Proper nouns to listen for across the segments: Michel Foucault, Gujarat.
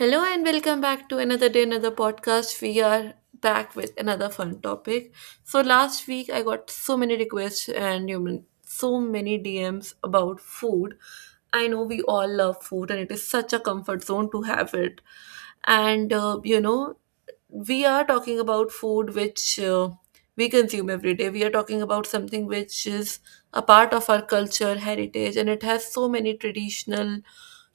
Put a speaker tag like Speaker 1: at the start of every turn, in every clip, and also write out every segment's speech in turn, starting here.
Speaker 1: Hello and welcome back to another day, another podcast. We are back with another fun topic. So last week I got so many requests and you mean so many DMs about food. I know we all love food and it is such a comfort zone to have it. And we are talking about food which we consume every day. We are talking about something which is a part of our culture, heritage, and it has so many traditional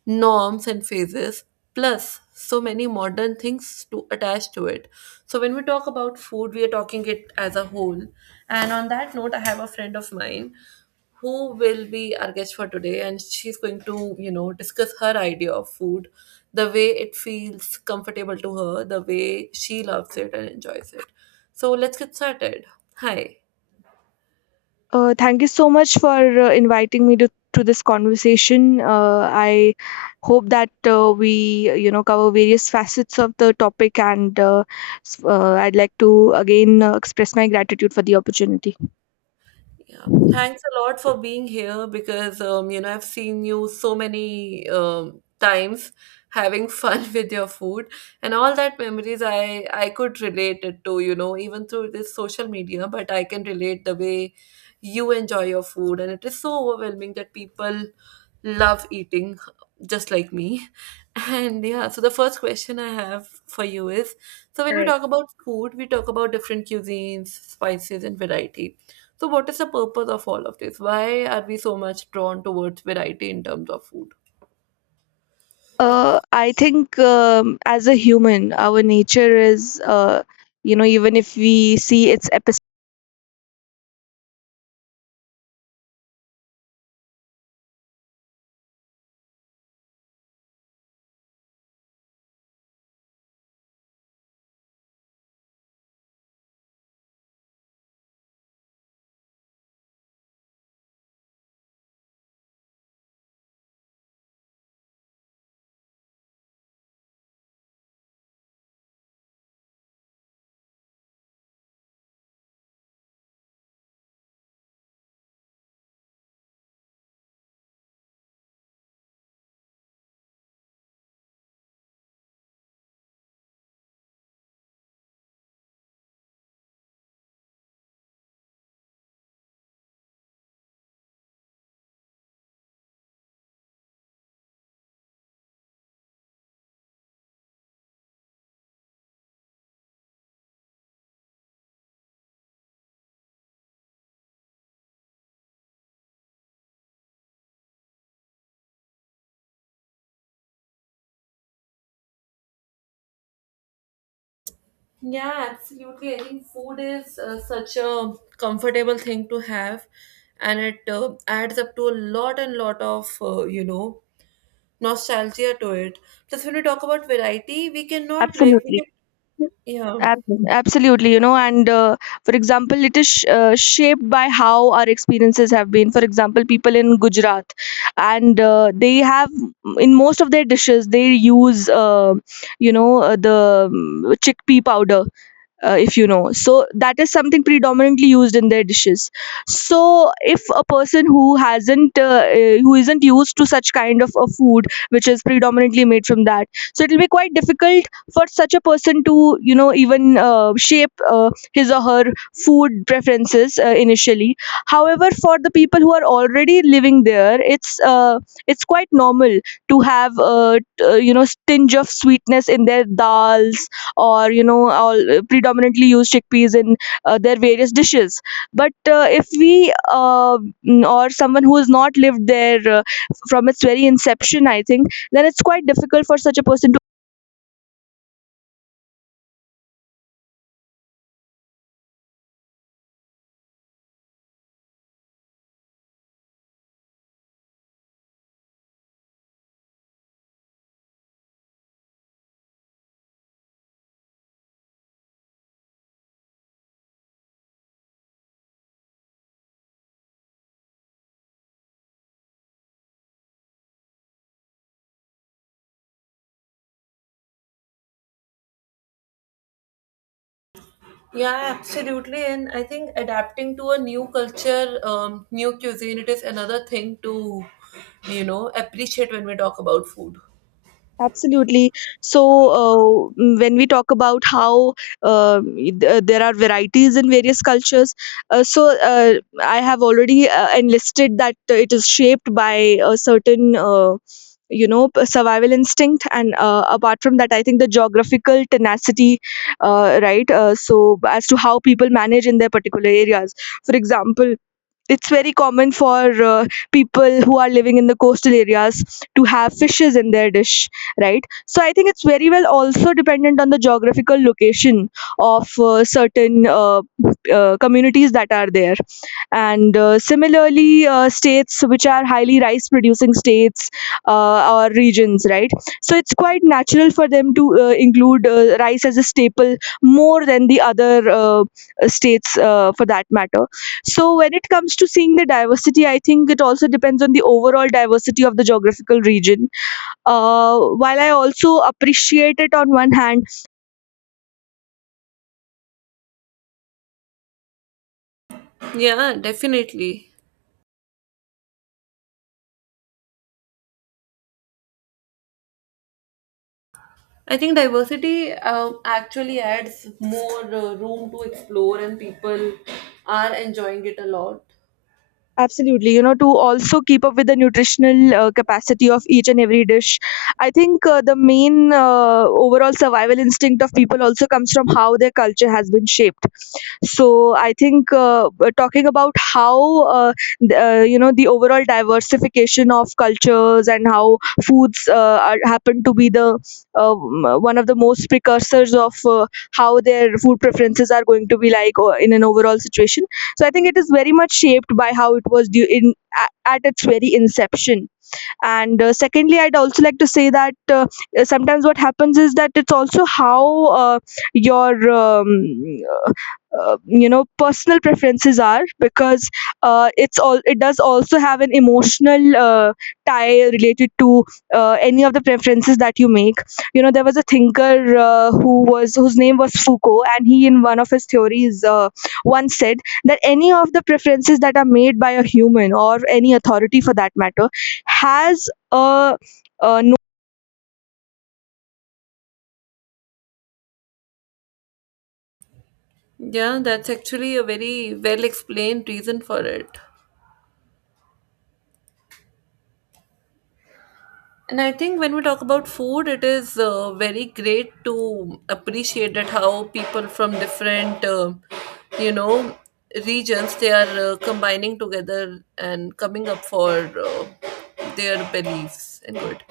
Speaker 1: norms and phases, plus so many modern things to attach to it. So, when we talk about food, we are talking it as a whole. And on that note, I have a friend of mine who will be our guest for today, and she's going to discuss her idea of food, the way it feels comfortable to her, the way she loves it and enjoys it. So let's get started. Hi.
Speaker 2: Thank you so much for inviting me to this conversation. I hope that we, cover various facets of the topic, and I'd like to again express my gratitude for the opportunity.
Speaker 1: Yeah, thanks a lot for being here, because you know, I've seen you so many times having fun with your food, and all that memories I could relate it to, you know, even through this social media. But I can relate the way you enjoy your food, and it is so overwhelming that people love eating just like me. And yeah, so the first question I have for you is, so when
Speaker 2: All
Speaker 1: we
Speaker 2: right.
Speaker 1: talk about food, we talk about different cuisines, spices, and variety. So, what is the purpose of all of this? Why are we so much drawn towards variety in terms of food?
Speaker 2: I think as a human, our nature is, even if we see its episode,
Speaker 1: Yeah, absolutely. I think food is such a comfortable thing to have, and it adds up to a lot and lot of, you know, nostalgia to it. Plus, when we talk about variety, we cannot, like, we can,
Speaker 2: absolutely,
Speaker 1: yeah.
Speaker 2: Ab- absolutely, and for example, it is shaped by how our experiences have been. For example, people in Gujarat, and they have in most of their dishes they use, the chickpea powder, if you know. So that is something predominantly used in their dishes. So if a person who hasn't, who isn't used to such kind of a food, which is predominantly made from that, so it will be quite difficult for such a person to, even shape his or her food preferences, initially. However, for the people who are already living there, it's quite normal to have a tinge of sweetness in their dals, or all predominantly use chickpeas in their various dishes, but if we or someone who has not lived there from its very inception, I think, then it's quite difficult for such a person.
Speaker 1: Yeah, absolutely. And I think adapting to a new culture, new cuisine, it is another thing to, you know, appreciate when we talk about food.
Speaker 2: Absolutely. So, when we talk about how there are varieties in various cultures, uh, so uh, I have already enlisted that it is shaped by a certain, survival instinct. And apart from that, I think the geographical tenacity, right? So, as to how people manage in their particular areas. For example, it's very common for people who are living in the coastal areas to have fishes in their dish, right? So I think it's very well also dependent on the geographical location of certain communities that are there, and similarly, states which are highly rice producing states, or regions, right? So it's quite natural for them to include rice as a staple more than the other states, for that matter. So when it comes to seeing the diversity, I think it also depends on the overall diversity of the geographical region. While I also appreciate it on one hand.
Speaker 1: Yeah, definitely. I think diversity actually adds more room to explore, and people are enjoying it a lot.
Speaker 2: Absolutely. To also keep up with the nutritional capacity of each and every dish. I think the main overall survival instinct of people also comes from how their culture has been shaped. So I think, talking about how, the overall diversification of cultures and how foods are, happen to be the one of the most precursors of how their food preferences are going to be like in an overall situation. So I think it is very much shaped by how it was due in at its very inception. And secondly, I'd also like to say that sometimes what happens is that it's also how uh, your personal preferences are, because it's all it does also have an emotional tie related to any of the preferences that you make. You know, there was a thinker who was whose name was Foucault, and he, in one of his theories, once said that any of the preferences that are made by a human or any authority, for that matter, has a no
Speaker 1: Yeah, that's actually a very well explained reason for it. And I think when we talk about food, it is very great to appreciate that how people from different, you know, regions, they are combining together and coming up for their beliefs and good.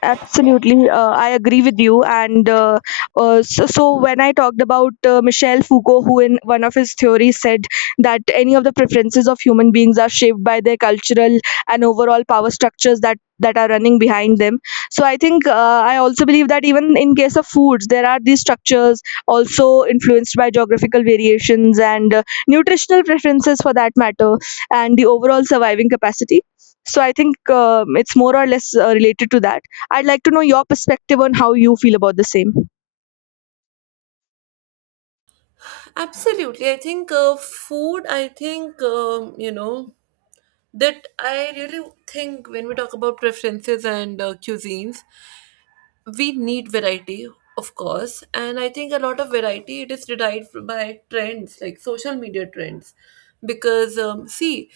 Speaker 2: Absolutely, I agree with you. And when I talked about Michel Foucault, who in one of his theories said that any of the preferences of human beings are shaped by their cultural and overall power structures that are running behind them. So I think I also believe that even in case of foods, there are these structures also influenced by geographical variations and nutritional preferences, for that matter, and the overall surviving capacity. So I think it's more or less related to that. I'd like to know your perspective on how you feel about the same.
Speaker 1: Absolutely, I think food. I think you know, that I really think when we talk about preferences and cuisines, we need variety, of course. And I think a lot of variety, it is derived by trends like social media trends. Because see,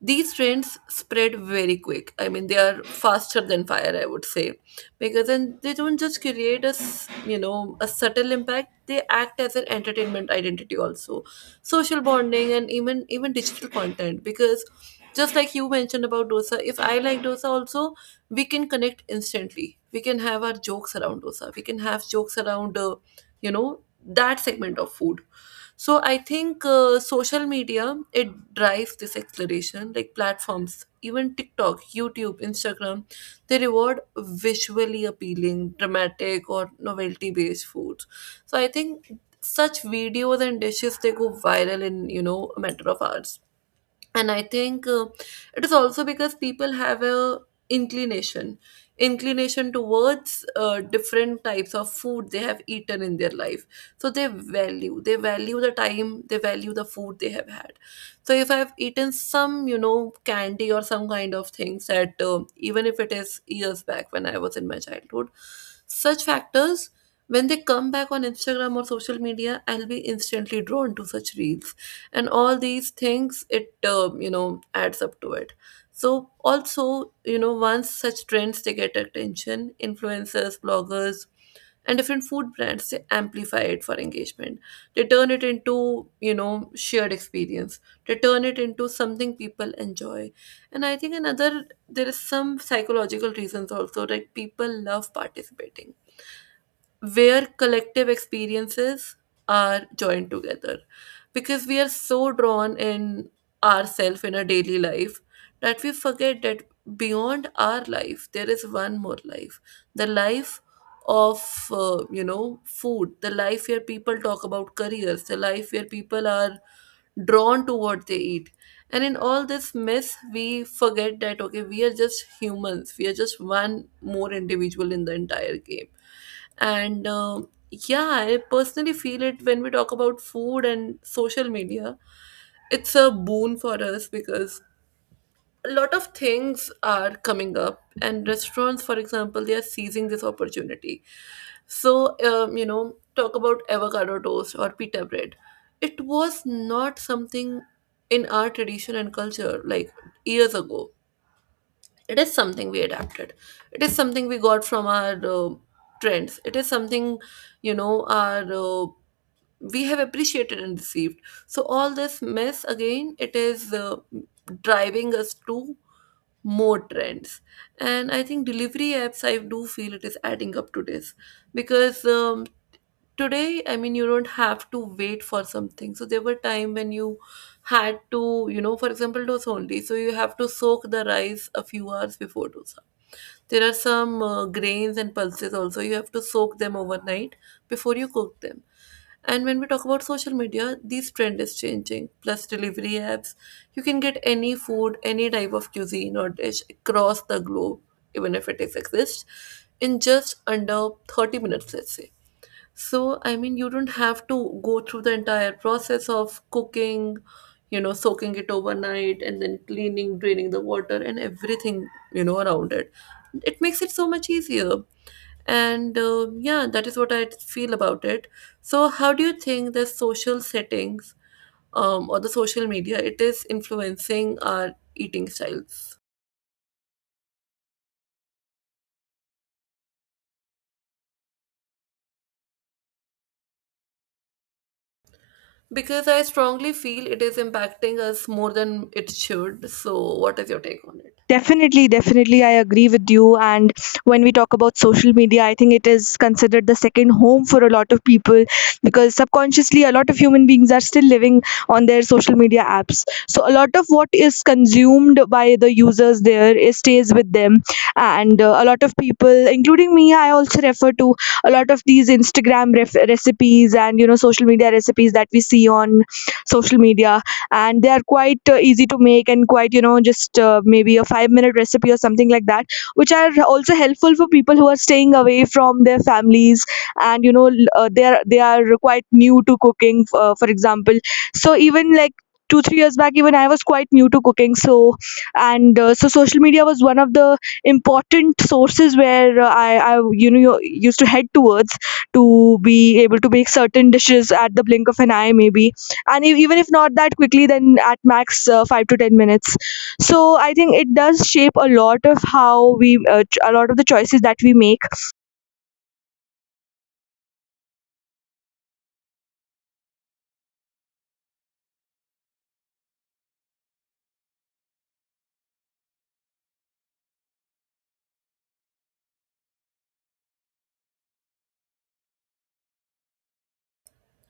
Speaker 1: these trends spread very quick. I mean, they are faster than fire, I would say, because then they don't just create you know, a subtle impact. They act as an entertainment identity also, social bonding, and even digital content. Because just like you mentioned about dosa, if I like dosa also, we can connect instantly. We can have our jokes around dosa. We can have jokes around, you know, that segment of food. So I think social media, it drives this exploration, like platforms, even TikTok, YouTube, Instagram, they reward visually appealing, dramatic, or novelty-based foods. So I think such videos and dishes, they go viral in, you know, a matter of hours. And I think it is also because people have a inclination inclination towards different types of food they have eaten in their life. So they value, they value the time, they value the food they have had. So if I've eaten some, you know, candy or some kind of things that, even if it is years back when I was in my childhood, such factors, when they come back on Instagram or social media, I'll be instantly drawn to such reels. And all these things, it you know, adds up to it. So also, you know, once such trends, they get attention, influencers, bloggers, and different food brands, they amplify it for engagement. They turn it into, you know, shared experience. They turn it into something people enjoy. And I think another, there is some psychological reasons also, like people love participating where collective experiences are joined together. Because we are so drawn in ourselves in our daily life that we forget that beyond our life, there is one more life, the life of, you know, food, the life where people talk about careers, the life where people are drawn to what they eat. And in all this mess, we forget that okay, we are just humans, we are just one more individual in the entire game. And yeah, I personally feel it. When we talk about food and social media, it's a boon for us, because a lot of things are coming up, and restaurants, for example, they are seizing this opportunity. So you know, talk about avocado toast or pita bread, it was not something in our tradition and culture like years ago. It is something we adapted, it is something we got from our trends, it is something, you know, our we have appreciated and received. So all this mess again, it is driving us to more trends. And I think delivery apps, I do feel it is adding up to this, because today, I mean, you don't have to wait for something. So there were time when you had to, you know, for example, dose only, so you have to soak the rice a few hours before dosa. There are some grains and pulses also, you have to soak them overnight before you cook them. And when we talk about social media, these trend is changing. Plus delivery apps, you can get any food, any type of cuisine or dish across the globe, even if it is exists, in just under 30 minutes, let's say. So I mean, you don't have to go through the entire process of cooking, you know, soaking it overnight and then cleaning, draining the water and everything, you know, around it. It makes it so much easier. And yeah, that is what I feel about it. So, how do you think the social settings, or the social media, it is influencing our eating styles? Because I strongly feel it is impacting us more than it should. So, what is your take on it?
Speaker 2: Definitely, definitely, I agree with you. And when we talk about social media, I think it is considered the second home for a lot of people because subconsciously, a lot of human beings are still living on their social media apps. So, a lot of what is consumed by the users there is stays with them. And a lot of people, including me, I also refer to a lot of these Instagram recipes and social media recipes that we see on social media, and they are quite easy to make and quite just maybe a 5-minute recipe or something like that, which are also helpful for people who are staying away from their families, and they are quite new to cooking, for example. So even like 2 3 years back, even I was quite new to cooking, so social media was one of the important sources where I you know used to head towards to be able to make certain dishes at the blink of an eye, maybe, and even if not that quickly, then at max, 5 to 10 minutes. So I think it does shape a lot of how we a lot of the choices that we make.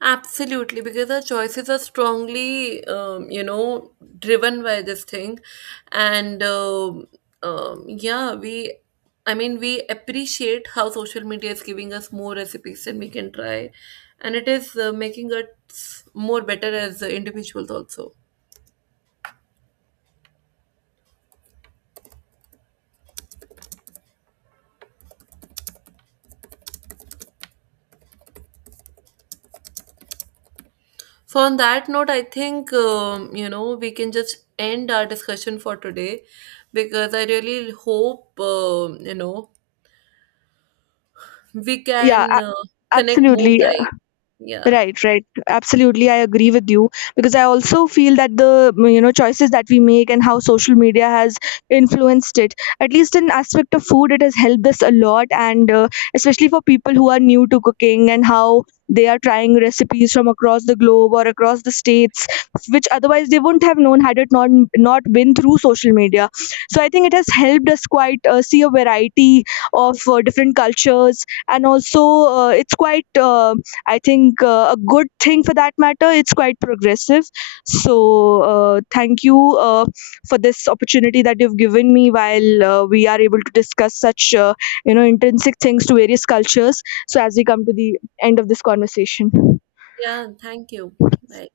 Speaker 1: Absolutely, because our choices are strongly, you know, driven by this thing. And yeah, I mean, we appreciate how social media is giving us more recipes than we can try, and it is making us more better as individuals also. So on that note, I think you know, we can just end our discussion for today, because I really hope you know, we
Speaker 2: Yeah,
Speaker 1: can connect more
Speaker 2: absolutely.
Speaker 1: time. Yeah.
Speaker 2: Right, right. Absolutely, I agree with you because I also feel that the choices that we make and how social media has influenced it. At least in aspect of food, it has helped us a lot, and especially for people who are new to cooking and how they are trying recipes from across the globe or across the states, which otherwise they wouldn't have known had it not been through social media. So I think it has helped us quite, see a variety of different cultures, and also it's quite. I think a good thing for that matter. It's quite progressive. So thank you for this opportunity that you've given me while we are able to discuss such intrinsic things to various cultures. So as we come to the end of this conversation.
Speaker 1: Yeah, thank you. Bye.